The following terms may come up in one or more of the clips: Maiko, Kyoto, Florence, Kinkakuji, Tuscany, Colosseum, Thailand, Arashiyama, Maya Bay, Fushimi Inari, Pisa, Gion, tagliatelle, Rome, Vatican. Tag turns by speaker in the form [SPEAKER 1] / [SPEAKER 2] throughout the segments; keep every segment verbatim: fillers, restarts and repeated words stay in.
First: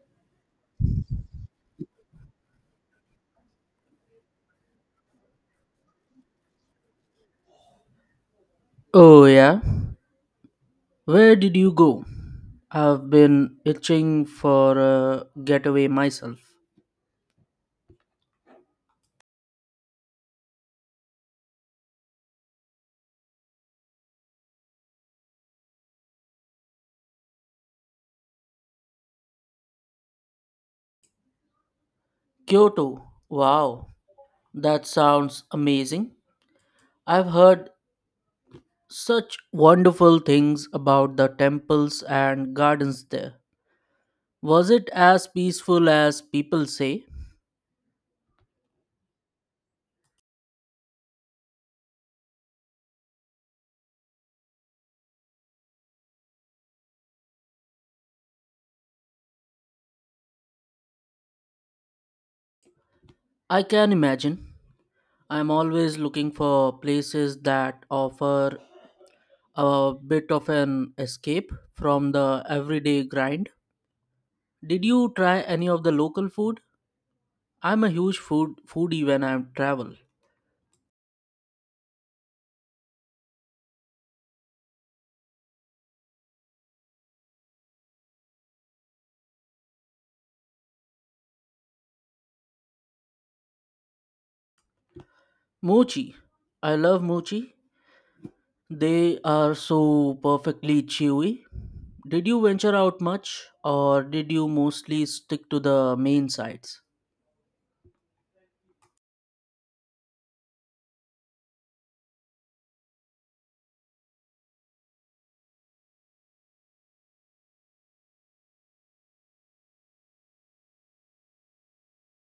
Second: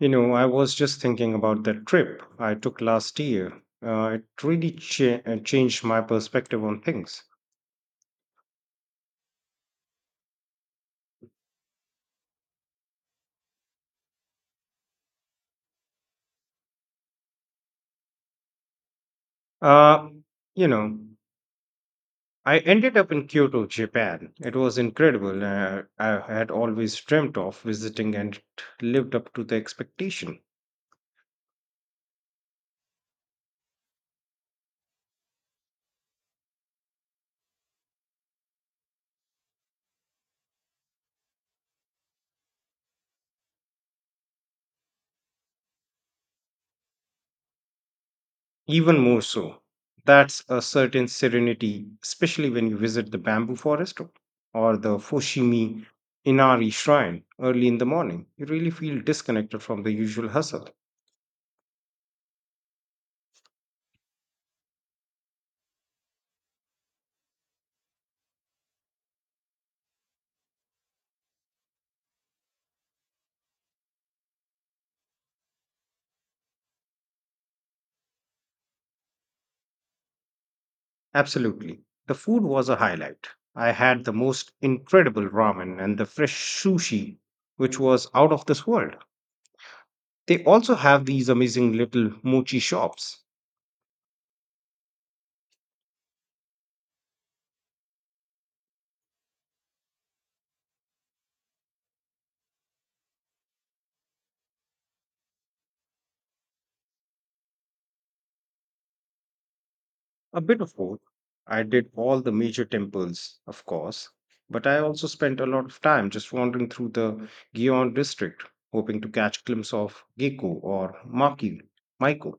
[SPEAKER 1] You know, I was just thinking about that trip I took last year. Uh, it really cha- uh, changed my perspective on things.
[SPEAKER 2] Oh, yeah. Where did you go? I've been itching for a getaway myself.
[SPEAKER 1] Uh, you know, I ended up in Kyoto, Japan. It was incredible. Uh, I had always dreamt of visiting and it lived up to the expectation.
[SPEAKER 2] Kyoto. Wow. That sounds amazing. I've heard such wonderful things about the temples and gardens there. Was it as peaceful as people say?
[SPEAKER 1] Even more so. That's a certain serenity, especially when you visit the bamboo forest or the Fushimi Inari shrine early in the morning. You really feel disconnected from the usual hustle.
[SPEAKER 2] I can imagine. I'm always looking for places that offer a bit of an escape from the everyday grind. Did you try any of the local food? I'm a huge food foodie when I travel.
[SPEAKER 1] Absolutely. The food was a highlight. I had the most incredible ramen and the fresh sushi, which was out of this world. They also have these amazing little mochi shops.
[SPEAKER 2] Mochi. I love mochi. They are so perfectly chewy. Did you venture out much or did you mostly stick to the main sites?
[SPEAKER 1] A bit of both. I did all the major temples, of course, but I also spent a lot of time just wandering through the Gion district, hoping to catch glimpse of Gecko or Maki, Maiko.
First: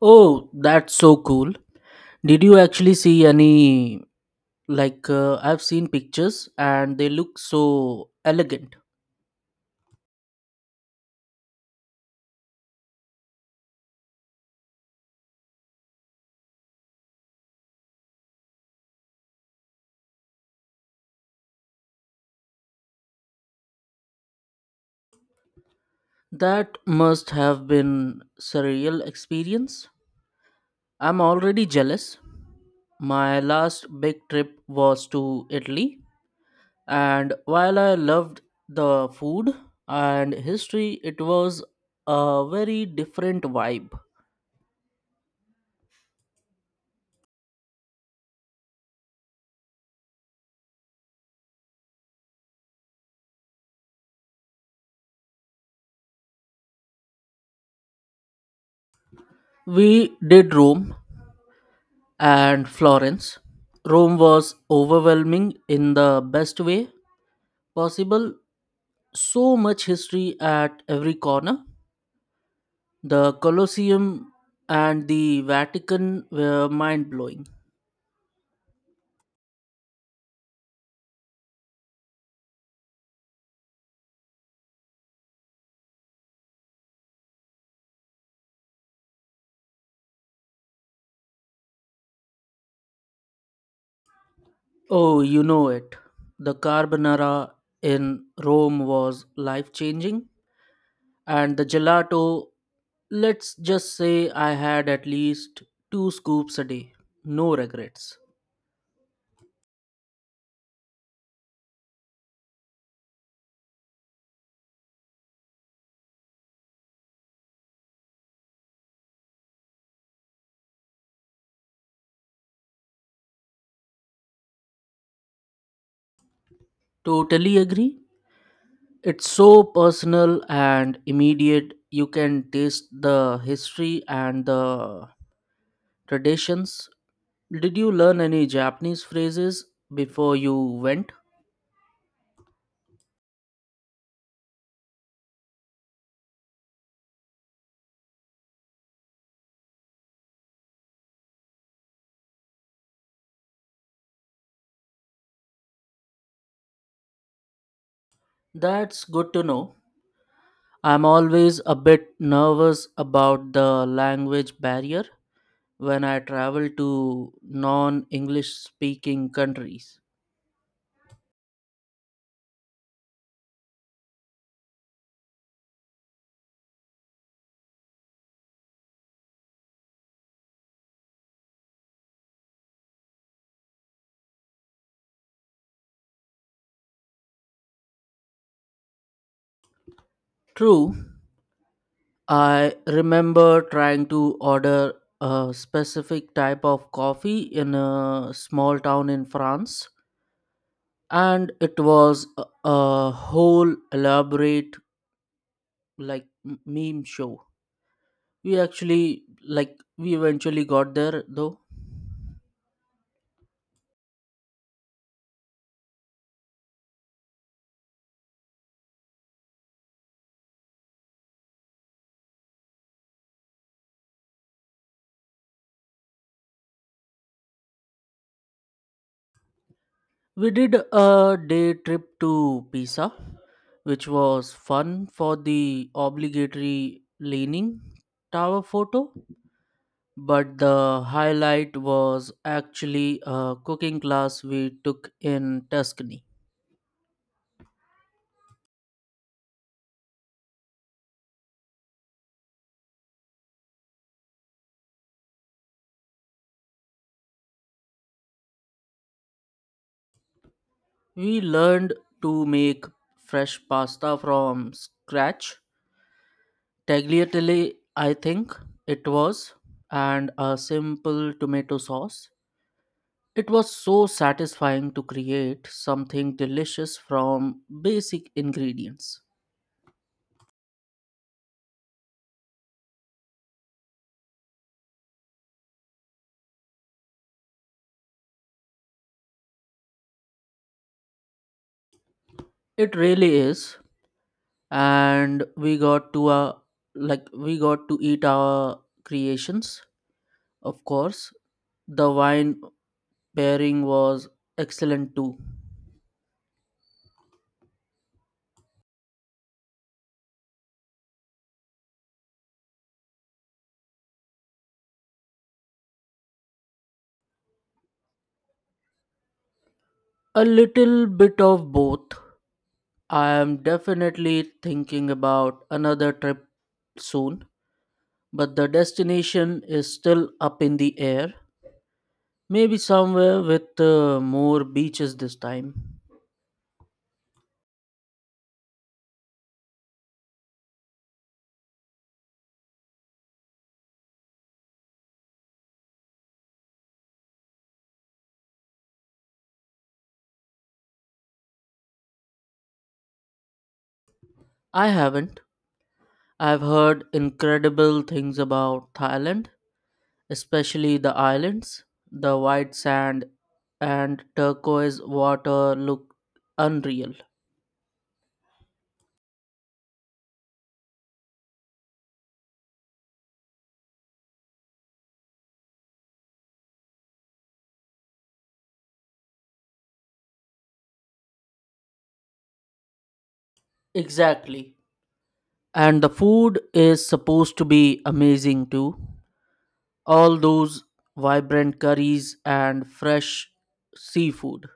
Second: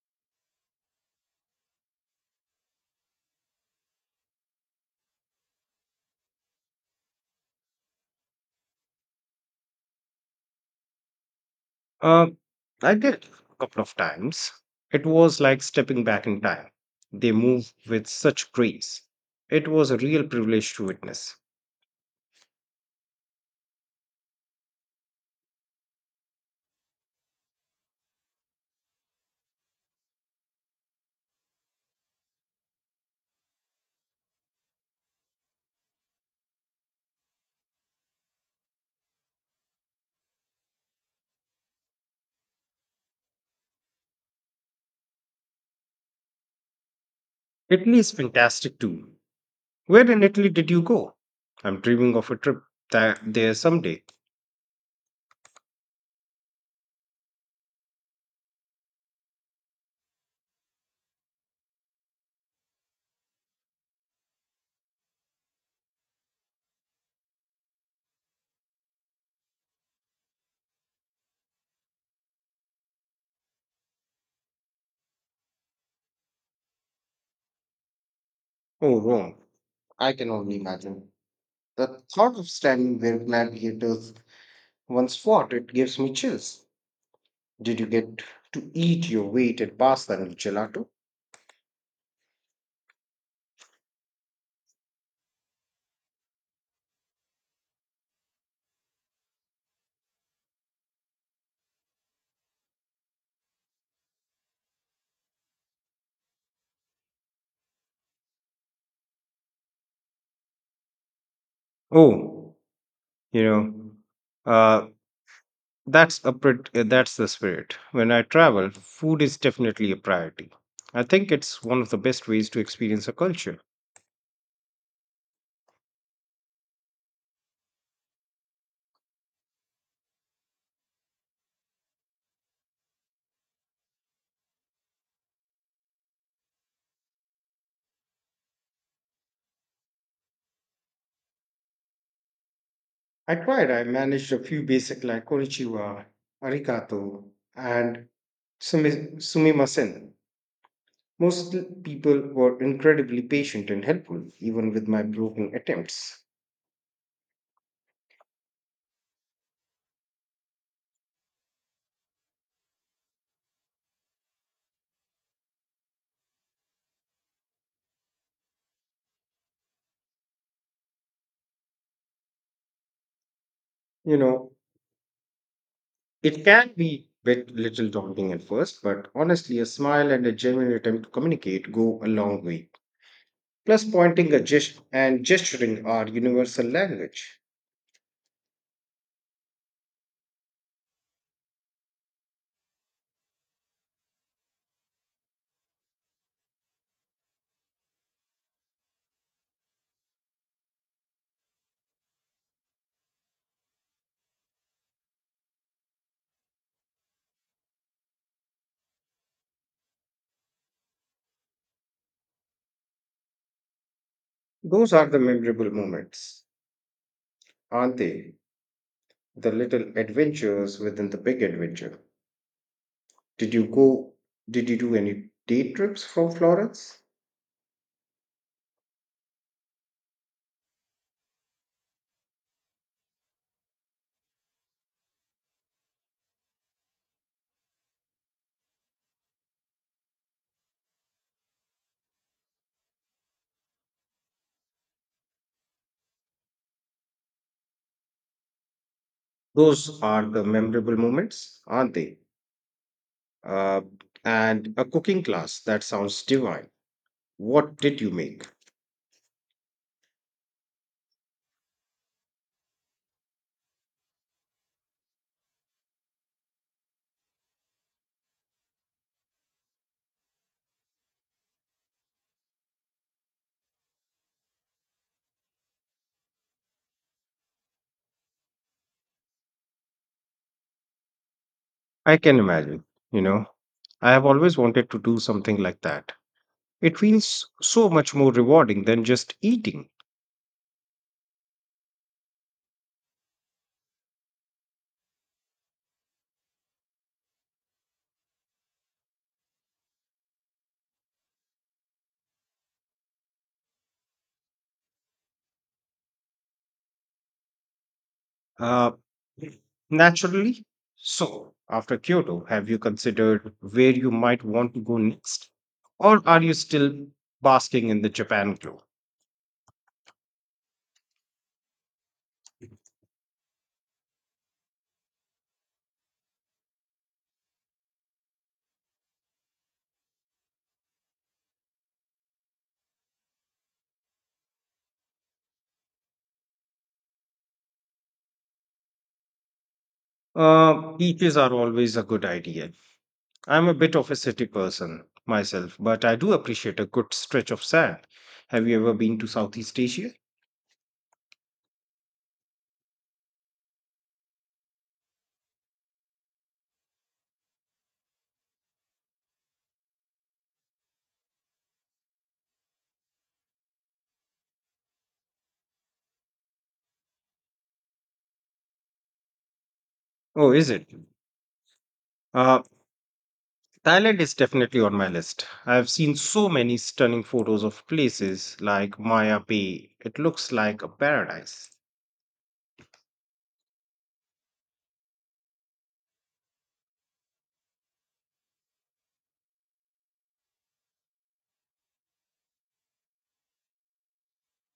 [SPEAKER 2] Oh, that's so cool. Did you actually see any like uh, I've seen pictures and they look so elegant.
[SPEAKER 1] Uh, I did a couple of times. It was like stepping back in time. They move with such grace. It was a real privilege to witness.
[SPEAKER 2] That must have been surreal experience. I'm already jealous. My last big trip was to Italy, and while I loved the food and history, it was a very different vibe.
[SPEAKER 1] Italy is fantastic too. Where in Italy did you go? I'm dreaming of a trip tha- there someday.
[SPEAKER 2] We did Rome and Florence. Rome was overwhelming in the best way possible. So much history at every corner. The Colosseum and the Vatican were mind blowing.
[SPEAKER 1] Oh, Rome. I can only imagine. The thought of standing where gladiators once fought, it gives me chills. Did you get to eat your weight in pasta and gelato?
[SPEAKER 2] Oh, you know it. The carbonara in Rome was life changing, and the gelato, let's just say I had at least two scoops a day. No regrets.
[SPEAKER 1] Oh, you know, uh, that's a pret- uh, that's the spirit. When I travel, food is definitely a priority. I think it's one of the best ways to experience a culture.
[SPEAKER 2] Totally agree. It's so personal and immediate. You can taste the history and the traditions. Did you learn any Japanese phrases before you went?
[SPEAKER 1] I tried, I managed a few basic like konnichiwa, arigato, and sumi- sumimasen. Most people were incredibly patient and helpful, even with my broken attempts.
[SPEAKER 2] That's good to know. I'm always a bit nervous about the language barrier when I travel to non English speaking countries.
[SPEAKER 1] You know, it can be a bit little daunting at first, but honestly, a smile and a genuine attempt to communicate go a long way. Plus, pointing a gest- and gesturing are universal language.
[SPEAKER 2] True, I remember trying to order a specific type of coffee in a small town in France, and it was a, a whole elaborate like m- meme show. We actually like we eventually got there though.
[SPEAKER 1] Those are the memorable moments, aren't they? The little adventures within the big adventure. Did you go? Did you do any day trips from Florence?
[SPEAKER 2] We did a day trip to Pisa, which was fun for the obligatory leaning tower photo. But the highlight was actually a cooking class we took in Tuscany.
[SPEAKER 1] Those are the memorable moments, aren't they? Uh, and a cooking class that sounds divine. What did you make?
[SPEAKER 2] We learned to make fresh pasta from scratch, tagliatelle, I think it was, and a simple tomato sauce. It was so satisfying to create something delicious from basic ingredients.
[SPEAKER 1] I can imagine. You know, I have always wanted to do something like that. It feels so much more rewarding than just eating.
[SPEAKER 2] It really is. And we got to uh, like we got to eat our creations, of course. The wine pairing was excellent too.
[SPEAKER 1] Uh, Naturally. So, after Kyoto, have you considered where you might want to go next? Or are you still basking in the Japan glow?
[SPEAKER 2] A little bit of both. I am definitely thinking about another trip soon, but the destination is still up in the air. Maybe somewhere with uh, more beaches this time.
[SPEAKER 1] Uh, beaches are always a good idea. I'm a bit of a city person myself, but I do appreciate a good stretch of sand. Have you ever been to Southeast Asia?
[SPEAKER 2] I haven't. I've heard incredible things about Thailand, especially the islands. The white sand and turquoise water look unreal.
[SPEAKER 1] Oh, is it? Uh, Thailand is definitely on my list. I've seen so many stunning photos of places like Maya Bay. It looks like a paradise.
[SPEAKER 2] Exactly. And the food is supposed to be amazing too. All those vibrant curries and fresh seafood.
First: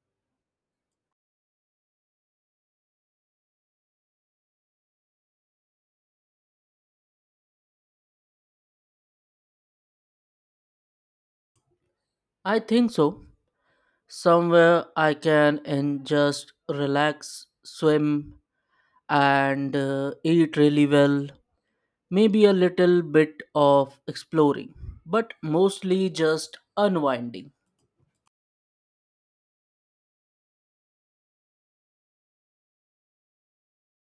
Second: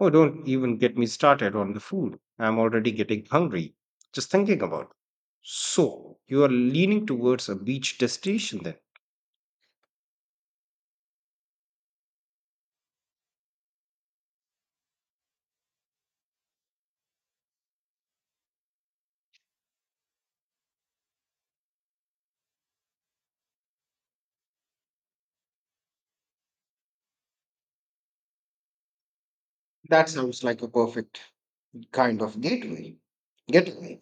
[SPEAKER 1] Oh, don't even get me started on the food. I'm already getting hungry. Just thinking about. It. So, you are leaning towards a beach destination then?
[SPEAKER 2] I think so. Somewhere I can and just relax, swim, and uh, eat really well. Maybe a little bit of exploring, but mostly just unwinding.
[SPEAKER 1] That sounds like a perfect kind of gateway. Getaway.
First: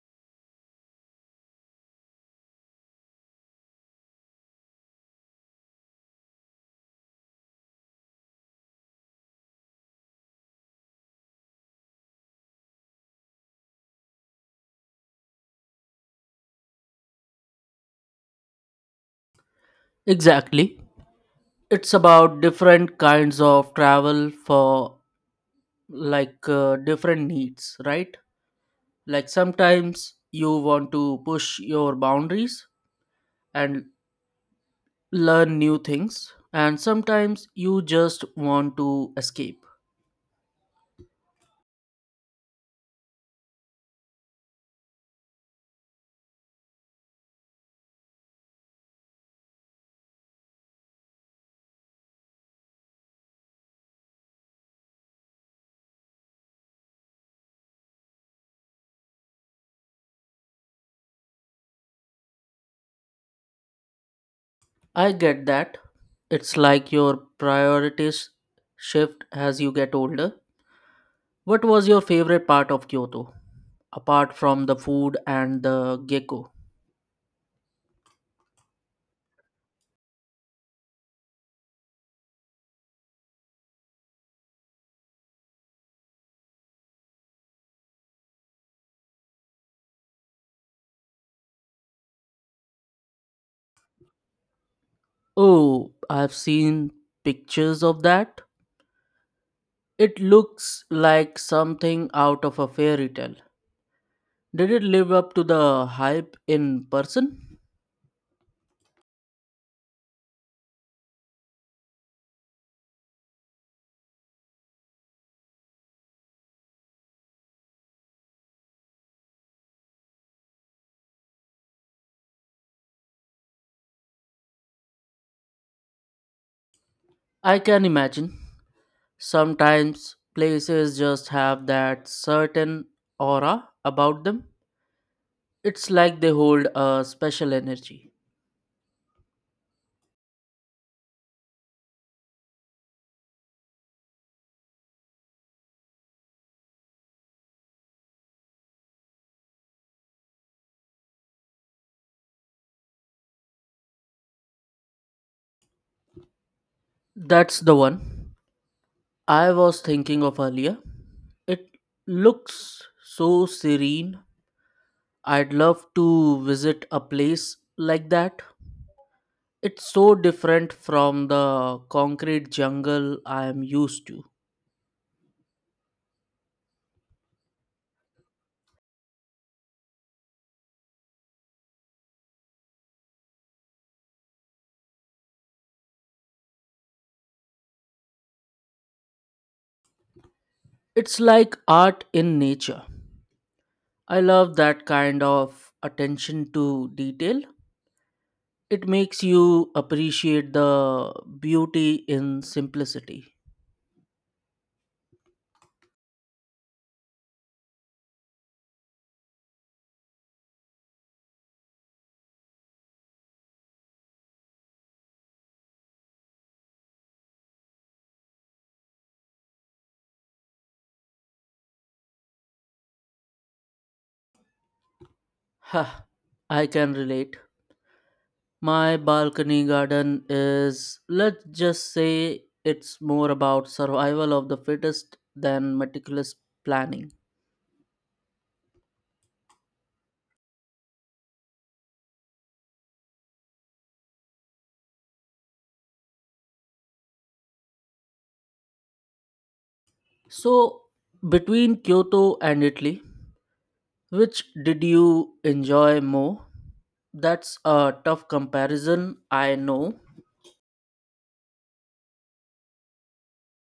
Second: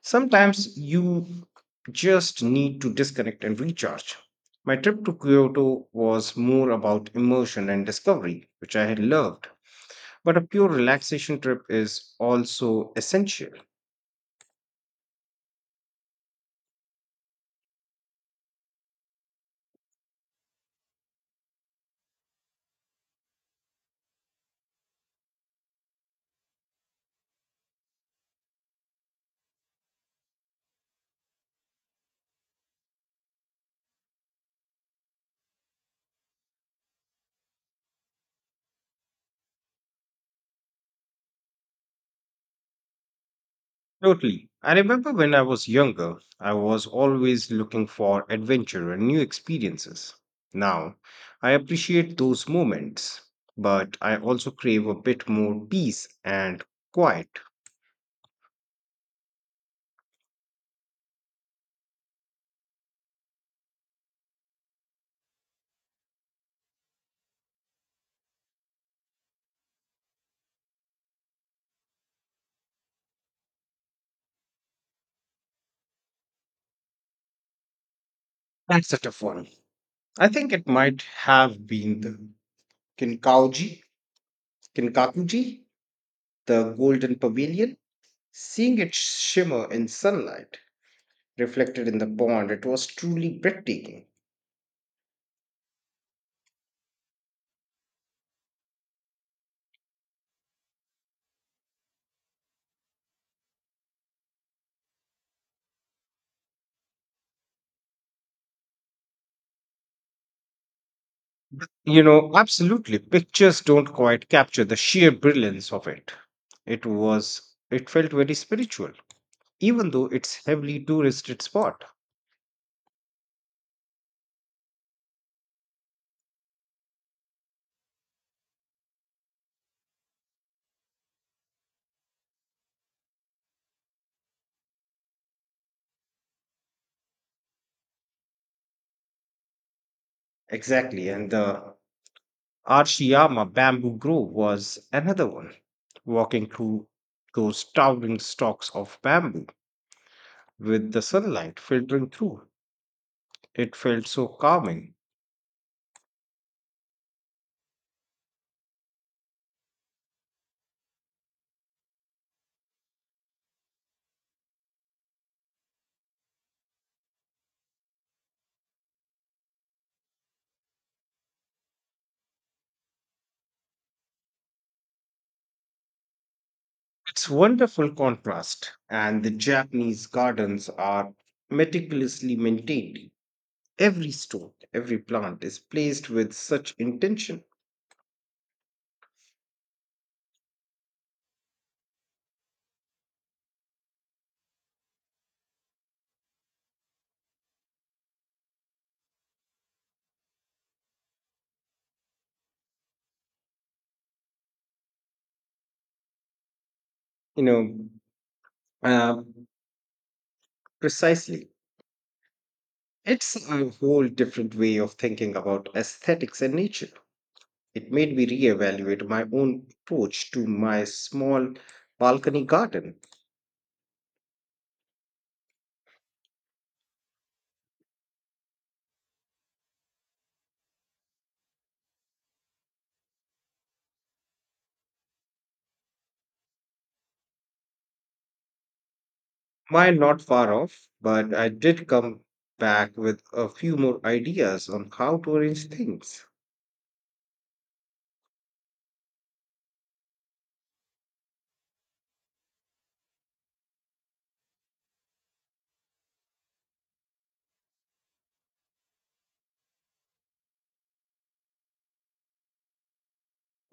[SPEAKER 1] Sometimes you just need to disconnect and recharge. My trip to Kyoto was more about immersion and discovery, which I had loved. But a pure relaxation trip is also essential.
[SPEAKER 2] Exactly. It's about different kinds of travel for like uh, different needs, right? Like sometimes you want to push your boundaries and learn new things, and sometimes you just want to escape.
[SPEAKER 1] Totally. I remember when I was younger, I was always looking for adventure and new experiences. Now, I appreciate those moments, but I also crave a bit more peace and quiet.
[SPEAKER 2] I get that. It's like your priorities shift as you get older. What was your favorite part of Kyoto, apart from the food and the gecko?
[SPEAKER 1] That's such a fun. I think it might have been the Kinkauji, Kinkakuji, the Golden Pavilion. Seeing it shimmer in sunlight, reflected in the pond, it was truly breathtaking.
[SPEAKER 2] Oh, I've seen pictures of that. It looks like something out of a fairy tale. Did it live up to the hype in person?
[SPEAKER 1] You know, absolutely. Pictures don't quite capture the sheer brilliance of it. It was, it felt very spiritual, even though it's heavily touristed spot.
[SPEAKER 2] I can imagine. Sometimes places just have that certain aura about them. It's like they hold a special energy.
[SPEAKER 1] Exactly. And the Archiyama bamboo grove was another one. Walking through those towering stalks of bamboo with the sunlight filtering through, it felt so calming.
[SPEAKER 2] That's the one I was thinking of earlier. It looks so serene. I'd love to visit a place like that. It's so different from the concrete jungle I am used to.
[SPEAKER 1] It's wonderful contrast, and the Japanese gardens are meticulously maintained. Every stone, every plant is placed with such intention.
[SPEAKER 2] It's like art in nature. I love that kind of attention to detail. It makes you appreciate the beauty in simplicity.
[SPEAKER 1] You know, um, Precisely. It's a whole different way of thinking about aesthetics and nature. It made me reevaluate my own approach to my small balcony garden.
[SPEAKER 2] Huh, I can relate. My balcony garden is, let's just say, it's more about survival of the fittest than meticulous planning.
[SPEAKER 1] Mine not far off, but I did come back with a few more ideas on how to arrange things.
[SPEAKER 2] So, between Kyoto and Italy, which did you enjoy more? That's a tough comparison, I know.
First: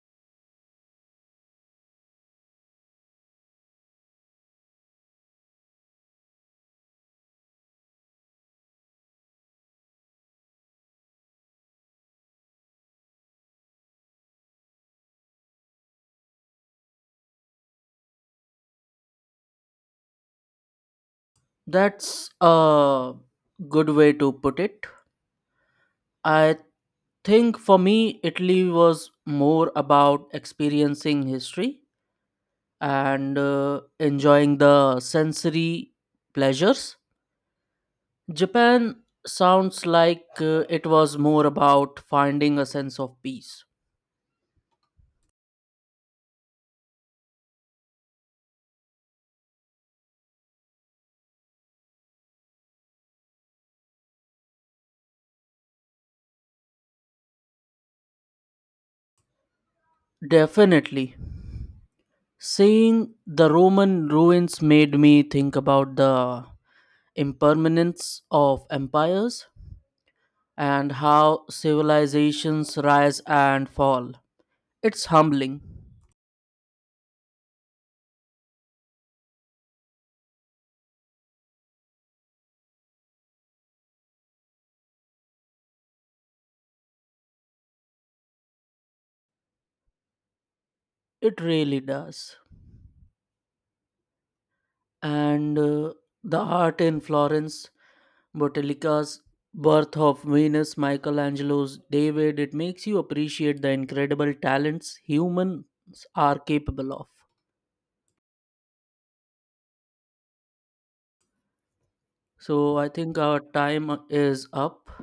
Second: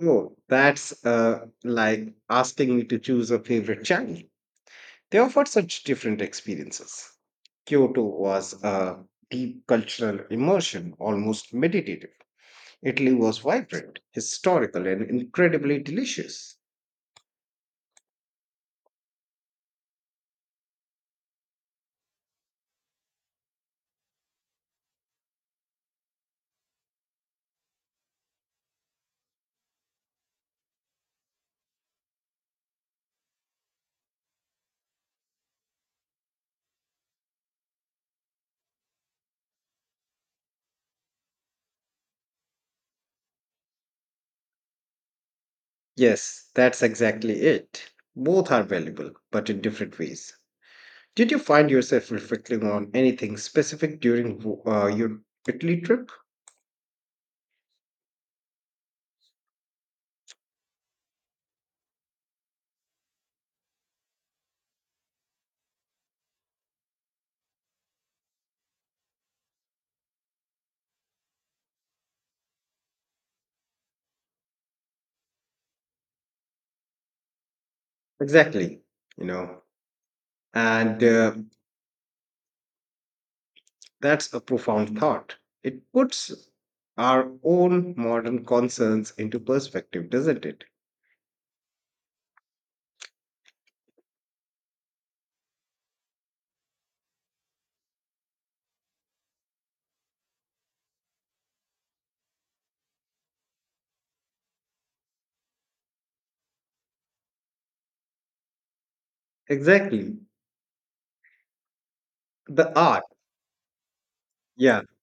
[SPEAKER 1] Oh, that's uh, like asking me to choose a favorite channel. They offered such different experiences. Kyoto was a deep cultural immersion, almost meditative. Italy was vibrant, historical, and incredibly delicious.
[SPEAKER 2] That's a good way to put it. I think for me, Italy was more about experiencing history and uh, enjoying the sensory pleasures. Japan sounds like uh, it was more about finding a sense of peace.
[SPEAKER 1] Yes, that's exactly it. Both are valuable, but in different ways. Did you find yourself reflecting on anything specific during uh, your Italy trip?
[SPEAKER 2] Definitely. Seeing the Roman ruins made me think about the impermanence of empires and how civilizations rise and fall. It's humbling.
[SPEAKER 1] Exactly, you know. And uh, That's a profound thought. It puts our own modern concerns into perspective, doesn't it?
[SPEAKER 2] It really does. And uh, The art in Florence, Bottelica's Birth of Venus, Michelangelo's David, it makes you appreciate the incredible talents humans are capable of.
[SPEAKER 1] Exactly.
[SPEAKER 2] So
[SPEAKER 1] The
[SPEAKER 2] I
[SPEAKER 1] art,
[SPEAKER 2] think our time is
[SPEAKER 1] yeah,
[SPEAKER 2] up.